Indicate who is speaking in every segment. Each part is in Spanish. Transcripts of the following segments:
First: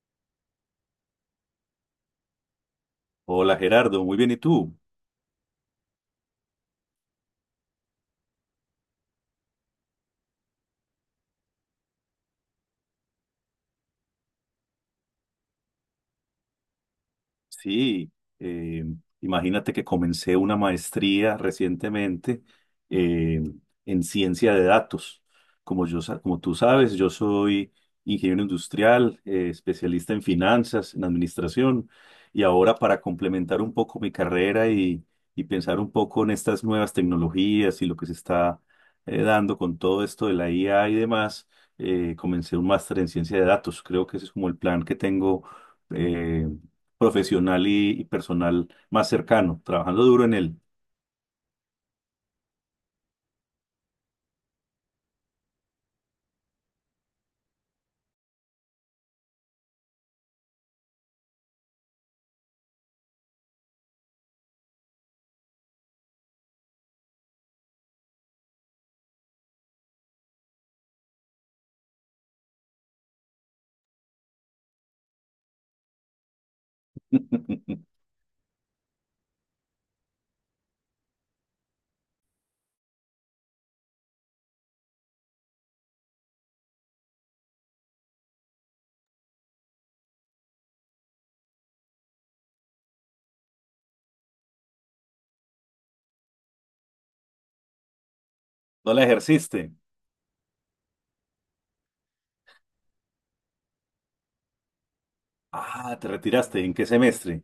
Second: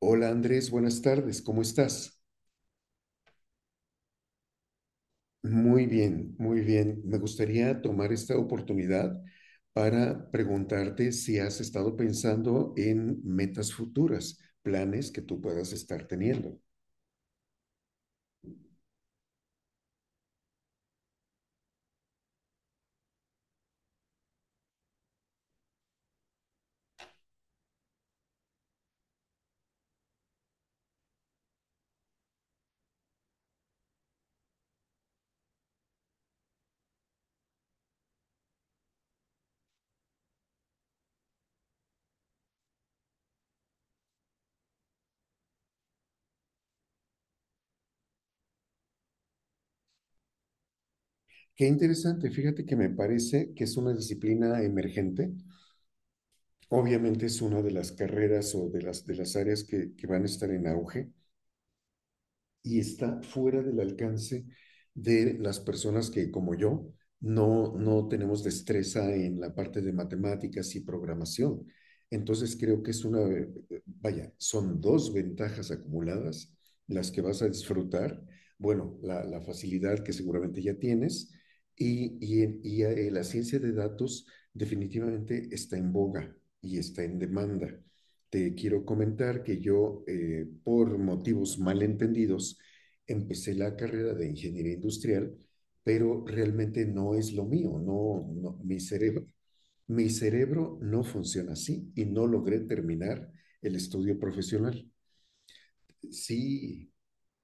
Speaker 1: Hola Andrés, buenas tardes, ¿cómo estás?
Speaker 2: Hola Gerardo, muy bien, ¿y tú?
Speaker 1: Muy bien, muy bien. Me gustaría tomar esta oportunidad para preguntarte si has estado pensando en metas futuras, planes que tú puedas estar teniendo.
Speaker 2: Sí, eh, imagínate que comencé una maestría recientemente, eh, en ciencia de datos. Como yo, como tú sabes, yo soy ingeniero industrial, especialista en finanzas, en administración, y ahora para complementar un poco mi carrera y pensar un poco en estas nuevas tecnologías y lo que se está dando con todo esto de la IA y demás, comencé un máster en ciencia de datos. Creo que ese es como el plan que tengo, eh, profesional y personal, más cercano, trabajando duro en él.
Speaker 1: Qué interesante, fíjate que me parece que es una disciplina emergente. Obviamente es una de las carreras o de las áreas que van a estar en auge, y está fuera del alcance de las personas que, como yo, no, no tenemos destreza en la parte de matemáticas y programación. Entonces creo que es una, vaya, son dos ventajas acumuladas las que vas a disfrutar. Bueno, la facilidad que seguramente ya tienes y, y la ciencia de datos definitivamente está en boga y está en demanda. Te quiero comentar que yo, por motivos malentendidos, empecé la carrera de ingeniería industrial, pero realmente no es lo mío, no, no mi
Speaker 2: No la
Speaker 1: cerebro.
Speaker 2: ejerciste.
Speaker 1: Mi cerebro no funciona así y no logré terminar el estudio profesional.
Speaker 2: Ah, te retiraste. ¿En qué
Speaker 1: Sí,
Speaker 2: semestre?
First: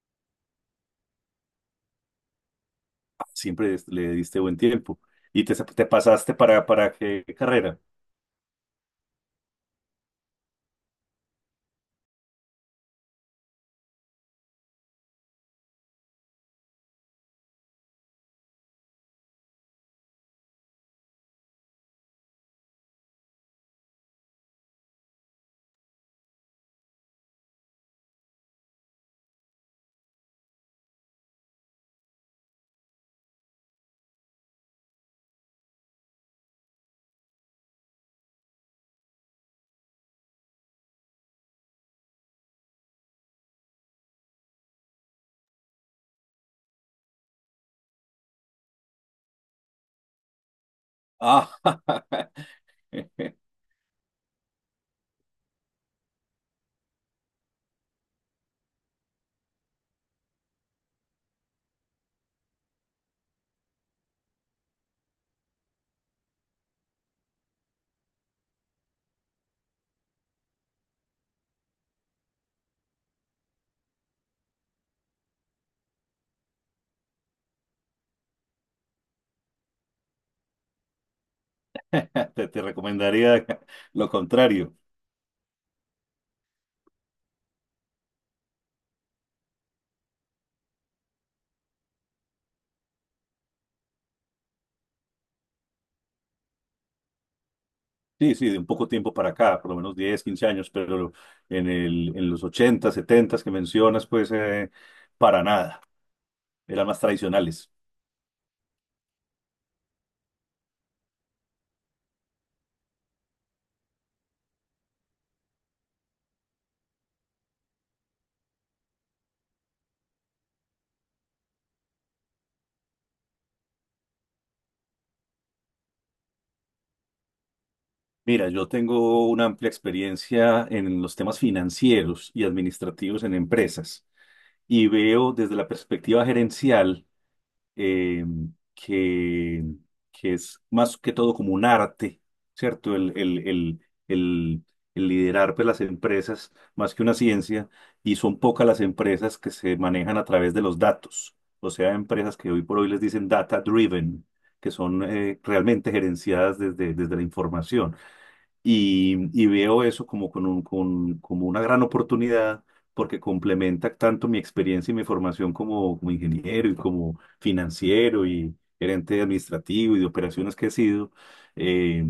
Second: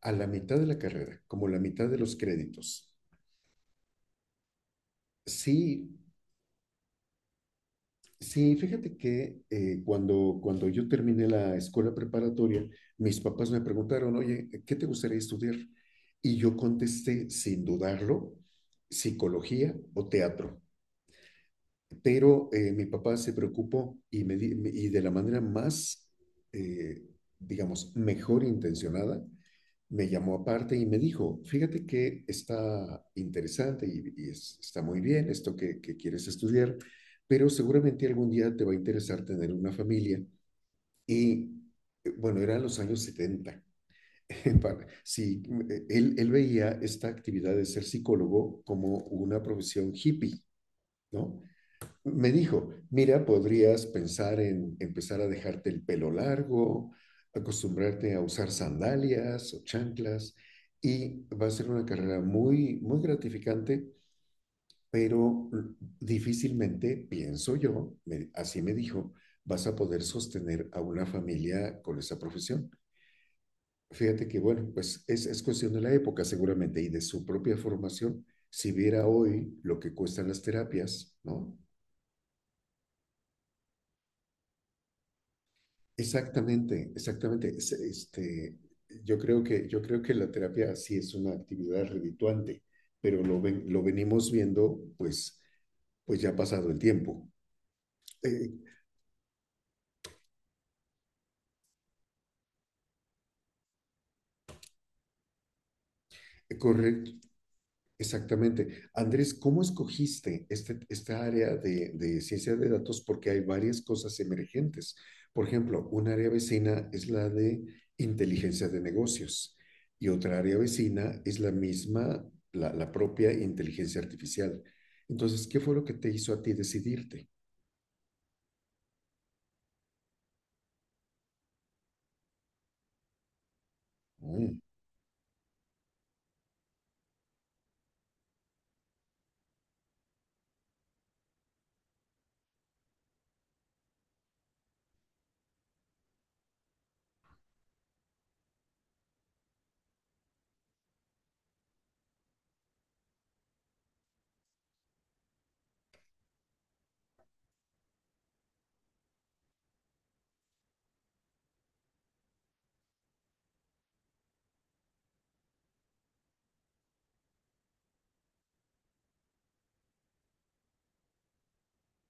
Speaker 1: a la mitad de la carrera, como la mitad de los créditos,
Speaker 2: Ah, le diste buen tiempo. ¿Y te
Speaker 1: sí.
Speaker 2: pasaste para qué carrera?
Speaker 1: Sí, fíjate que cuando yo terminé la escuela preparatoria, mis papás me preguntaron, oye, ¿qué te gustaría estudiar? Y yo contesté, sin dudarlo, psicología o teatro. Pero mi papá se preocupó y, y de la manera más, eh, digamos, mejor intencionada, me llamó aparte y me dijo, fíjate que está interesante y, está muy bien esto que quieres estudiar, pero seguramente algún día te va a interesar tener una familia. Y bueno, eran los años setenta. Sí, él veía esta actividad de ser psicólogo como una profesión hippie, ¿no?
Speaker 2: Ah,
Speaker 1: Me dijo, mira, podrías pensar en empezar a dejarte el pelo largo, acostumbrarte a usar sandalias o chanclas y va a ser una carrera muy, muy gratificante, pero difícilmente, pienso yo, así me dijo, vas a poder sostener a una familia con esa profesión. Fíjate que, bueno, pues es cuestión de la época seguramente y de su propia formación. Si viera hoy lo que cuestan las terapias, ¿no?
Speaker 2: te recomendaría lo contrario.
Speaker 1: Exactamente, exactamente. Este, yo creo que la terapia sí es una actividad redituante, pero lo venimos viendo pues, pues ya ha pasado el tiempo.
Speaker 2: Sí, sí,
Speaker 1: Eh,
Speaker 2: de un poco tiempo para acá, por lo menos 10 15 años, pero en los 80 70 que mencionas, pues para nada. Eran más
Speaker 1: correcto.
Speaker 2: tradicionales.
Speaker 1: Exactamente. Andrés, ¿cómo escogiste este, esta área de ciencia de datos? Porque hay varias cosas emergentes. Por ejemplo, un área vecina es la de inteligencia de negocios y otra área vecina es la misma, la propia inteligencia artificial. Entonces, ¿qué fue lo que te hizo a ti decidirte?
Speaker 2: Mira, yo tengo una amplia experiencia en los temas financieros y administrativos en empresas,
Speaker 1: Mm.
Speaker 2: y veo desde la perspectiva gerencial eh, que, que es más que todo como un arte, ¿cierto? El, el liderar, pues, las empresas, más que una ciencia. Y son pocas las empresas que se manejan a través de los datos, o sea, empresas que hoy por hoy les dicen data driven, que son realmente gerenciadas desde la información, y veo eso como, como una gran oportunidad, porque complementa tanto mi experiencia y mi formación como, como ingeniero y como financiero y gerente administrativo y de operaciones que he sido, eh,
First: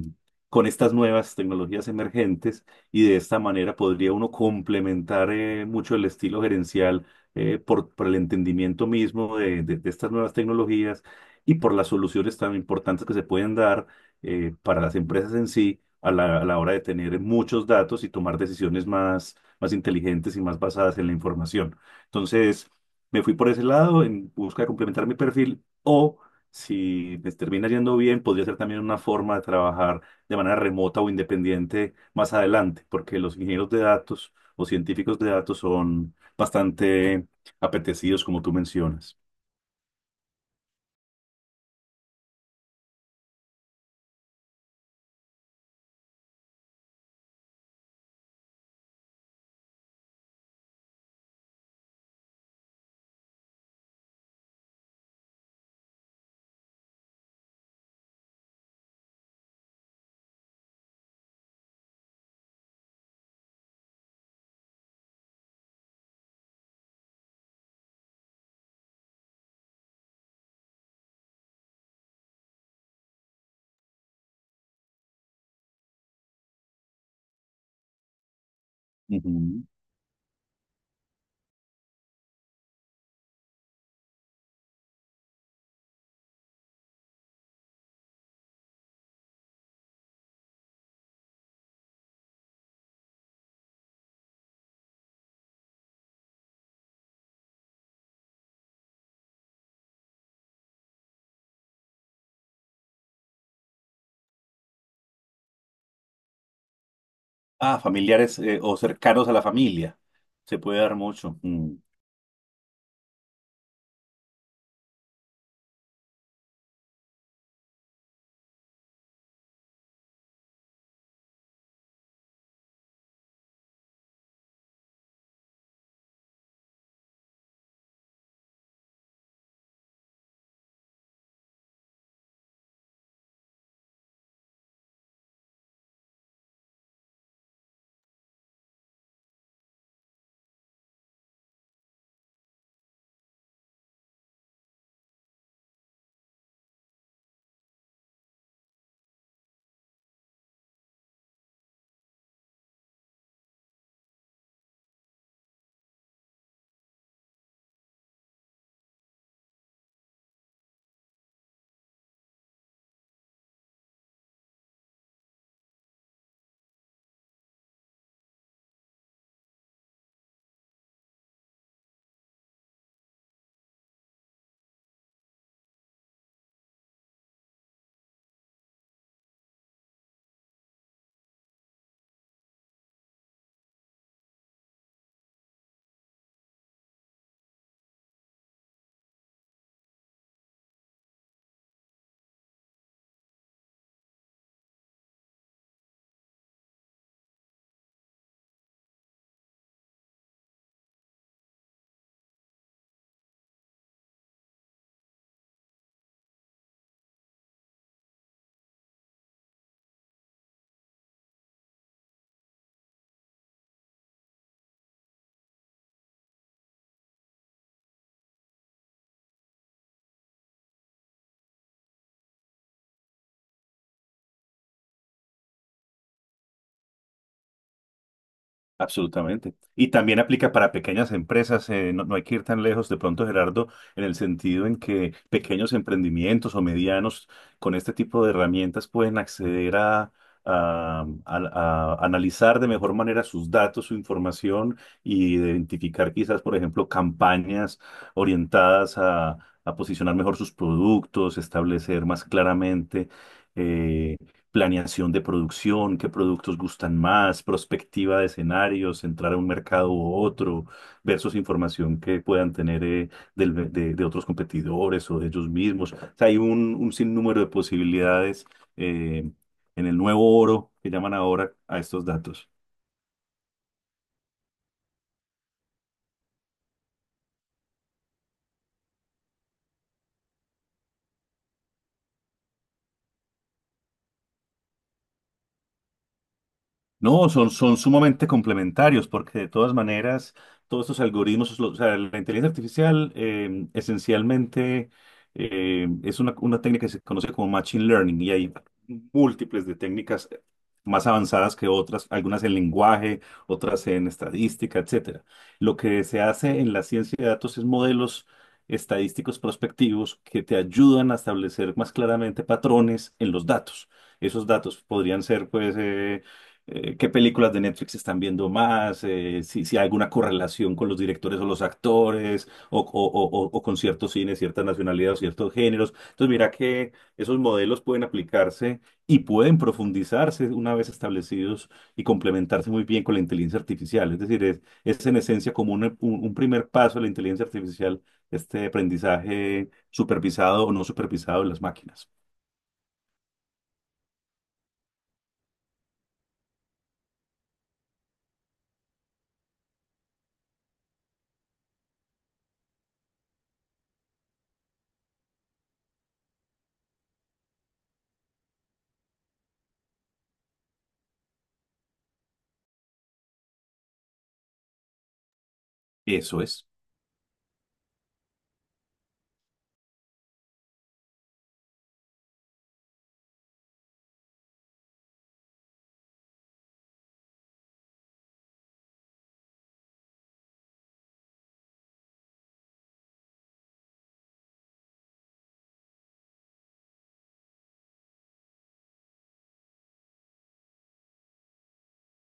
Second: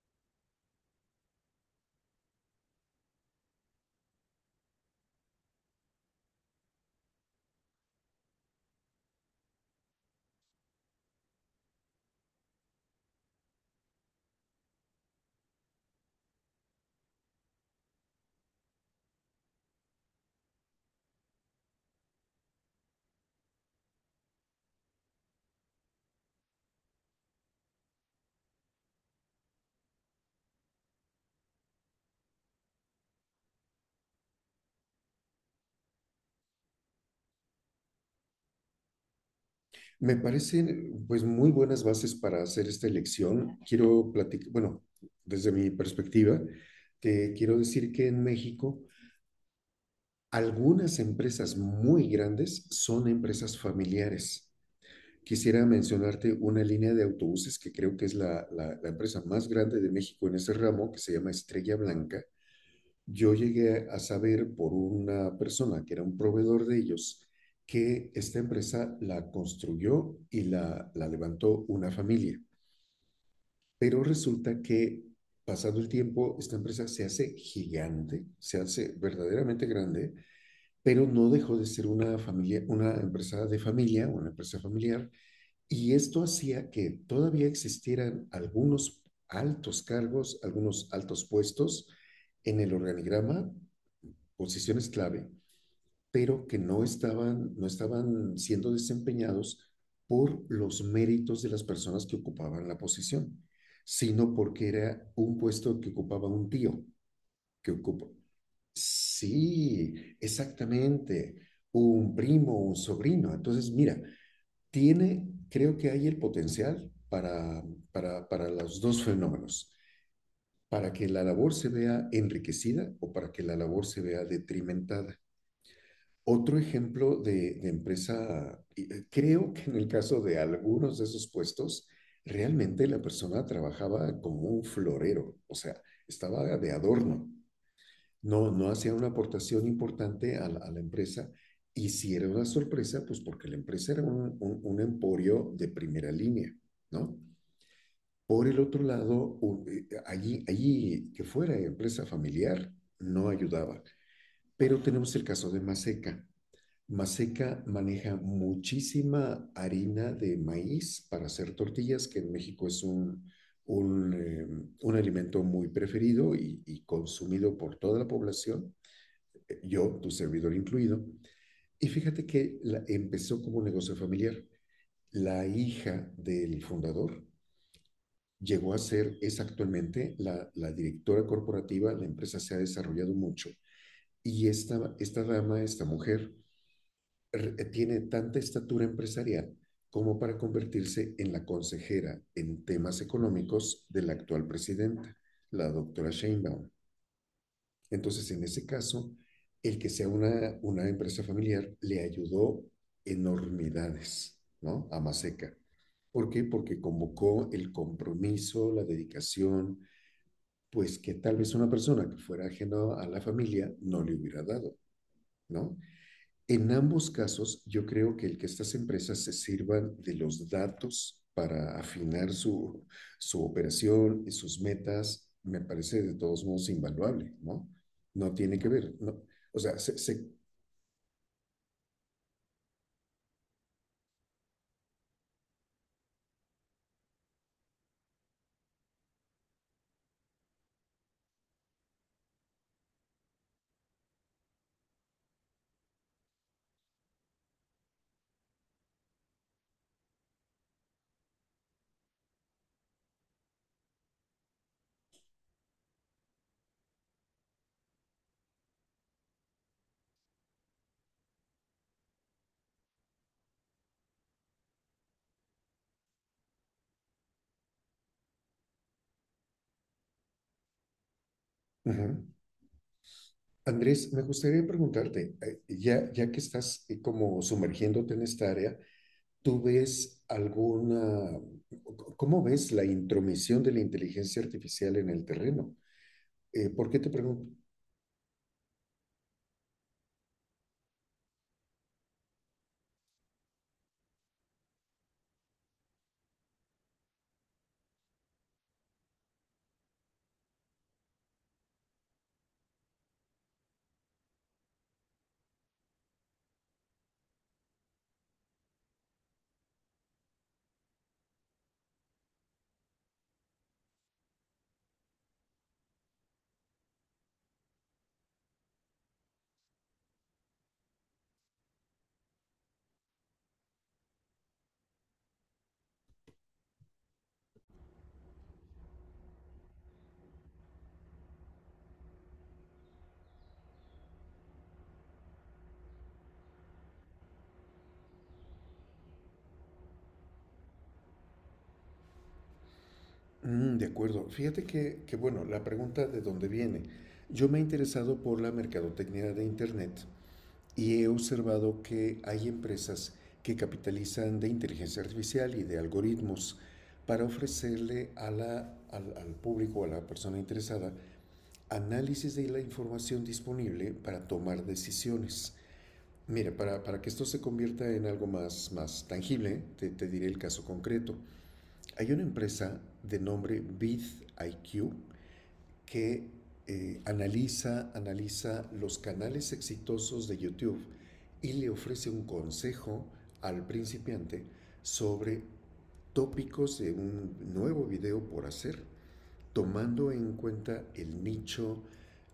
Speaker 2: con estas nuevas tecnologías emergentes. Y de esta manera podría uno complementar mucho el estilo gerencial, por el entendimiento mismo de estas nuevas tecnologías y por las soluciones tan importantes que se pueden dar, para las empresas en sí a a la hora de tener muchos datos y tomar decisiones más, más inteligentes y más basadas en la información. Entonces, me fui por ese lado en busca de complementar mi perfil, o si me termina yendo bien, podría ser también una forma de trabajar de manera remota o independiente más adelante, porque los ingenieros de datos o científicos de datos son bastante apetecidos, como tú mencionas.
Speaker 1: Me parecen pues muy buenas bases para hacer esta elección. Quiero platicar, bueno, desde mi perspectiva, te quiero decir que en México algunas empresas muy grandes son empresas familiares. Quisiera mencionarte una línea de autobuses que creo que es la, la empresa más grande de México en ese ramo, que se llama Estrella Blanca. Yo llegué a saber por una persona que era un proveedor de ellos que esta empresa la construyó y la levantó una familia. Pero resulta que pasado el tiempo, esta empresa se hace gigante, se hace
Speaker 2: Ujú.
Speaker 1: verdaderamente grande, pero no dejó de ser una familia, una empresa de familia, una empresa familiar, y esto hacía que todavía existieran algunos altos cargos, algunos altos puestos en el organigrama, posiciones clave, pero que no estaban, no estaban siendo desempeñados por los méritos de las personas que ocupaban la posición, sino porque era un puesto que ocupaba un tío, que
Speaker 2: Ah,
Speaker 1: ocupa-
Speaker 2: familiares, o cercanos a la
Speaker 1: sí,
Speaker 2: familia. Se puede dar
Speaker 1: exactamente.
Speaker 2: mucho.
Speaker 1: Un primo, un sobrino. Entonces, mira, tiene, creo que hay el potencial para los dos fenómenos, para que la labor se vea enriquecida o para que la labor se vea detrimentada. Otro ejemplo de empresa, creo que en el caso de algunos de esos puestos, realmente la persona trabajaba como un florero, o sea, estaba de adorno, no, no hacía una aportación importante a la, empresa. Y si era una sorpresa, pues porque la empresa era un emporio de primera línea, ¿no? Por el otro lado, allí, allí que fuera empresa familiar, no ayudaba. Pero tenemos el caso de Maseca. Maseca maneja muchísima harina de maíz para hacer tortillas, que en México es un, eh, un alimento muy preferido y, consumido por toda la población, yo, tu servidor incluido, y fíjate que empezó como un negocio familiar. La hija del fundador llegó a ser, es actualmente la, la directora corporativa, la empresa se ha desarrollado mucho y esta dama, esta mujer, tiene tanta estatura empresarial como para convertirse en la consejera en temas económicos de la actual presidenta, la doctora Sheinbaum. Entonces, en ese caso, el que sea una empresa familiar le ayudó enormidades, ¿no? A Maseca. ¿Por qué? Porque convocó el compromiso, la dedicación, pues que tal vez una persona que fuera ajena a la familia no le hubiera dado, ¿no? En ambos casos, yo creo que el que estas empresas se sirvan de los datos para afinar su, su operación y sus metas, me parece de todos modos invaluable, ¿no? No tiene que ver, ¿no?
Speaker 2: Absolutamente.
Speaker 1: O sea,
Speaker 2: Y también aplica para pequeñas empresas. No hay que ir tan lejos de pronto, Gerardo, en el sentido en que pequeños emprendimientos o medianos, con este tipo de herramientas, pueden acceder a analizar de mejor manera sus datos, su información, y identificar quizás, por ejemplo, campañas orientadas a posicionar mejor sus productos, establecer más claramente, eh, planeación de producción, qué productos gustan más, prospectiva de escenarios, entrar a un mercado u otro, versus información que puedan tener, de otros competidores o de ellos mismos. O sea, hay un sinnúmero de posibilidades, eh, en el nuevo oro que llaman ahora a estos
Speaker 1: ujú.
Speaker 2: datos.
Speaker 1: Andrés, me gustaría preguntarte, ya que estás como sumergiéndote en esta área, ¿tú ves alguna, cómo ves la intromisión de la inteligencia artificial en el terreno? ¿Por qué te
Speaker 2: No,
Speaker 1: pregunto?
Speaker 2: son, son sumamente complementarios porque de todas maneras todos estos algoritmos, o sea, la inteligencia artificial, esencialmente, es una técnica que se conoce como machine learning, y hay múltiples de técnicas más avanzadas que otras, algunas en lenguaje, otras en estadística, etcétera. Lo que se hace en la ciencia de datos es modelos estadísticos prospectivos que te ayudan a establecer más claramente patrones en los datos. Esos datos podrían ser, pues, qué películas de Netflix están viendo más, si hay alguna correlación con los directores o los actores, o con ciertos cines, ciertas nacionalidades o ciertos géneros. Entonces, mira que esos modelos pueden aplicarse y pueden profundizarse una vez establecidos, y complementarse muy bien con la inteligencia artificial. Es decir, es en esencia como un primer paso de la inteligencia artificial, este aprendizaje supervisado o no supervisado de las máquinas.
Speaker 1: Mm, de acuerdo. Fíjate que, bueno, la pregunta de dónde viene. Yo me he interesado por la mercadotecnia de Internet y he observado que hay empresas que capitalizan de inteligencia artificial y de algoritmos para ofrecerle a la, al, al público, a la persona interesada, análisis de la información disponible para tomar decisiones.
Speaker 2: Eso
Speaker 1: Mira,
Speaker 2: es.
Speaker 1: para que esto se convierta en algo más, más tangible, te diré el caso concreto. Hay una empresa de nombre VidIQ que analiza, analiza los canales exitosos de YouTube y le ofrece un consejo al principiante sobre tópicos de un nuevo video por hacer tomando en cuenta el nicho,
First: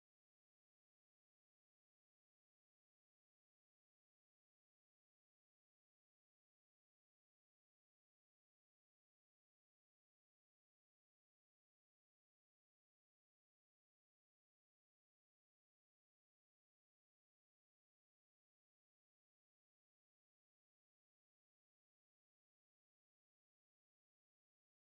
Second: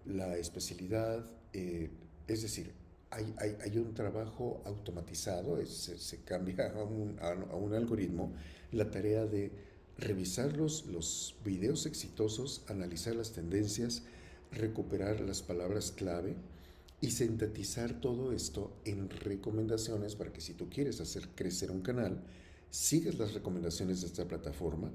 Speaker 1: la especialidad, eh, es decir, hay, un trabajo automatizado, es, se, cambia a un, algoritmo la tarea de revisar los videos exitosos, analizar las tendencias, recuperar las palabras clave y sintetizar todo esto en recomendaciones para que si tú quieres hacer crecer un canal, sigas las recomendaciones de esta plataforma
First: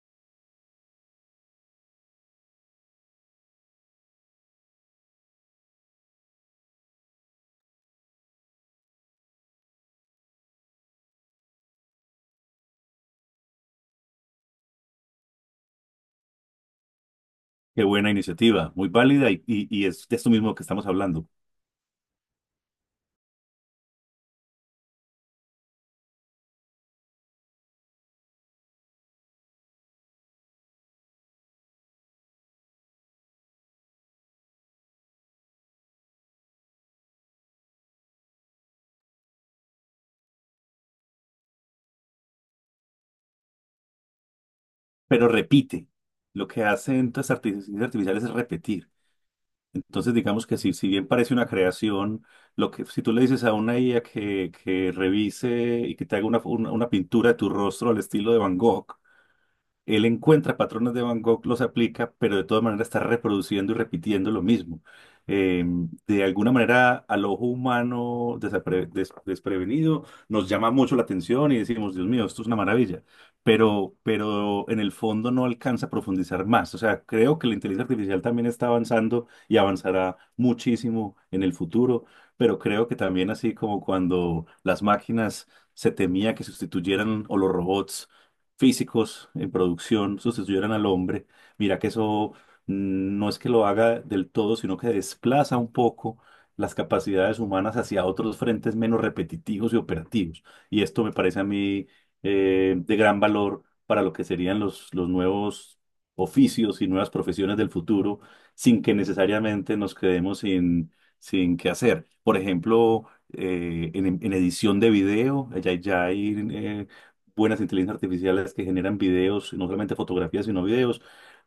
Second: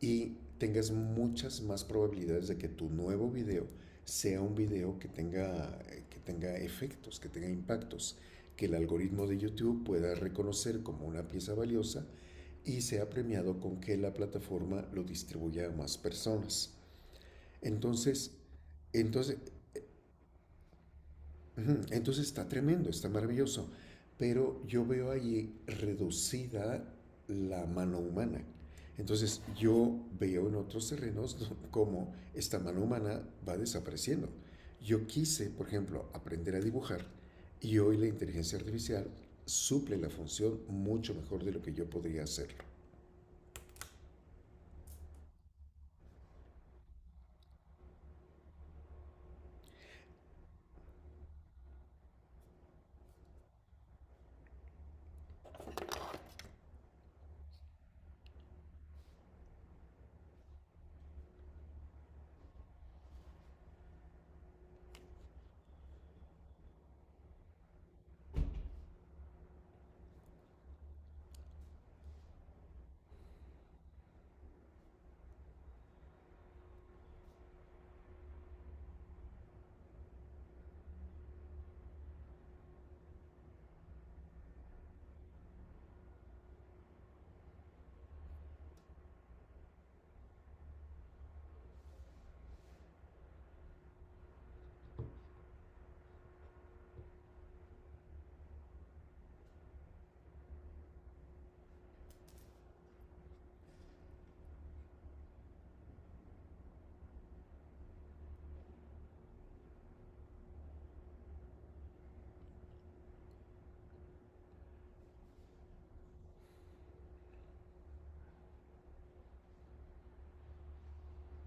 Speaker 1: y tengas muchas más probabilidades de que tu nuevo video sea un video que tenga efectos, que tenga impactos, que el algoritmo de YouTube pueda reconocer como una pieza valiosa y sea premiado con que la plataforma lo distribuya a más personas.
Speaker 2: Qué buena
Speaker 1: Entonces,
Speaker 2: iniciativa, muy válida,
Speaker 1: entonces
Speaker 2: y es de esto mismo que estamos hablando.
Speaker 1: ujú, entonces está tremendo, está maravilloso, pero yo veo ahí reducida la mano humana. Entonces yo veo en otros terrenos cómo esta mano humana va desapareciendo. Yo quise, por ejemplo, aprender a dibujar y hoy la inteligencia artificial suple la función mucho mejor de lo que yo podría hacerlo.
Speaker 2: Pero repite, lo que hacen las inteligencias artificiales es repetir. Entonces, digamos que si bien parece una creación, lo que, si tú le dices a una IA que revise y que te haga una pintura de tu rostro al estilo de Van Gogh, él encuentra patrones de Van Gogh, los aplica, pero de todas maneras está reproduciendo y repitiendo lo mismo. Eh, de alguna manera, al ojo humano desprevenido, nos llama mucho la atención y decimos, Dios mío, esto es una maravilla. Pero en el fondo no alcanza a profundizar más. O sea, creo que la inteligencia artificial también está avanzando y avanzará muchísimo en el futuro, pero creo que también, así como cuando las máquinas se temía que sustituyeran, o los robots físicos en producción sustituyeran al hombre, mira que eso, no es que lo haga del todo, sino que desplaza un poco las capacidades humanas hacia otros frentes menos repetitivos y operativos. Y esto me parece a mí, de gran valor para lo que serían los nuevos oficios y nuevas profesiones del futuro, sin que necesariamente nos quedemos sin qué hacer. Por ejemplo, en edición de video, ya hay buenas inteligencias artificiales que generan videos, y no solamente fotografías, sino videos,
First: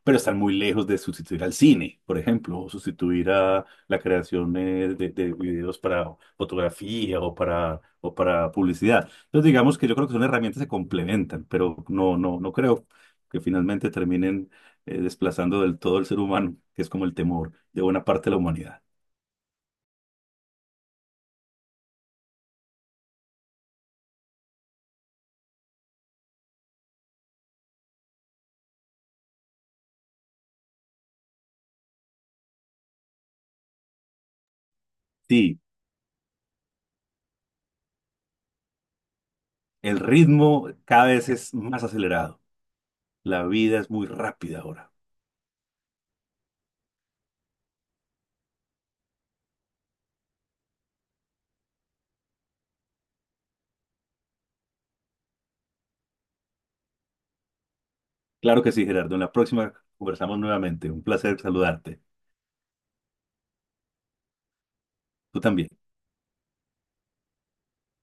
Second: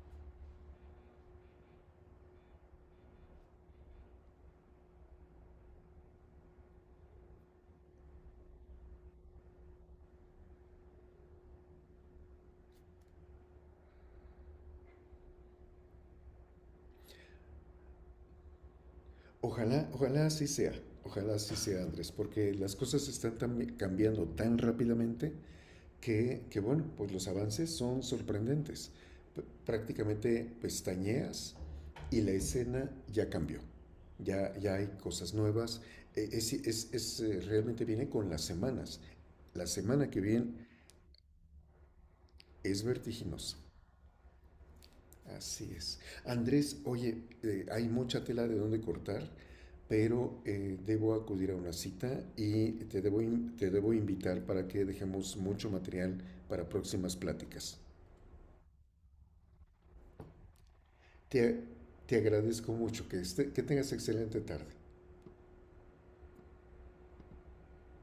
Speaker 2: pero están muy lejos de sustituir al cine, por ejemplo, o sustituir a la creación de videos para fotografía, o para publicidad. Entonces, digamos que yo creo que son herramientas que se complementan, pero no creo que finalmente terminen desplazando del todo el ser humano, que es como el temor de buena parte de la humanidad.
Speaker 1: Ojalá, ojalá así sea, Andrés, porque las cosas están cambiando tan rápidamente que bueno, pues los avances son sorprendentes. Prácticamente pestañeas y la escena ya cambió. Ya, ya hay cosas
Speaker 2: Sí,
Speaker 1: nuevas. Realmente viene con las semanas. La
Speaker 2: el
Speaker 1: semana que viene
Speaker 2: ritmo cada vez es más acelerado.
Speaker 1: es
Speaker 2: La
Speaker 1: vertiginosa.
Speaker 2: vida es muy rápida ahora.
Speaker 1: Así es. Andrés, oye, hay mucha tela de donde cortar, pero debo acudir a una cita y te debo invitar para que dejemos mucho material para próximas pláticas.
Speaker 2: Claro que sí, Gerardo. En la próxima conversamos nuevamente. Un placer
Speaker 1: Te,
Speaker 2: saludarte.
Speaker 1: te agradezco mucho que, este, que tengas excelente tarde.
Speaker 2: Tú también.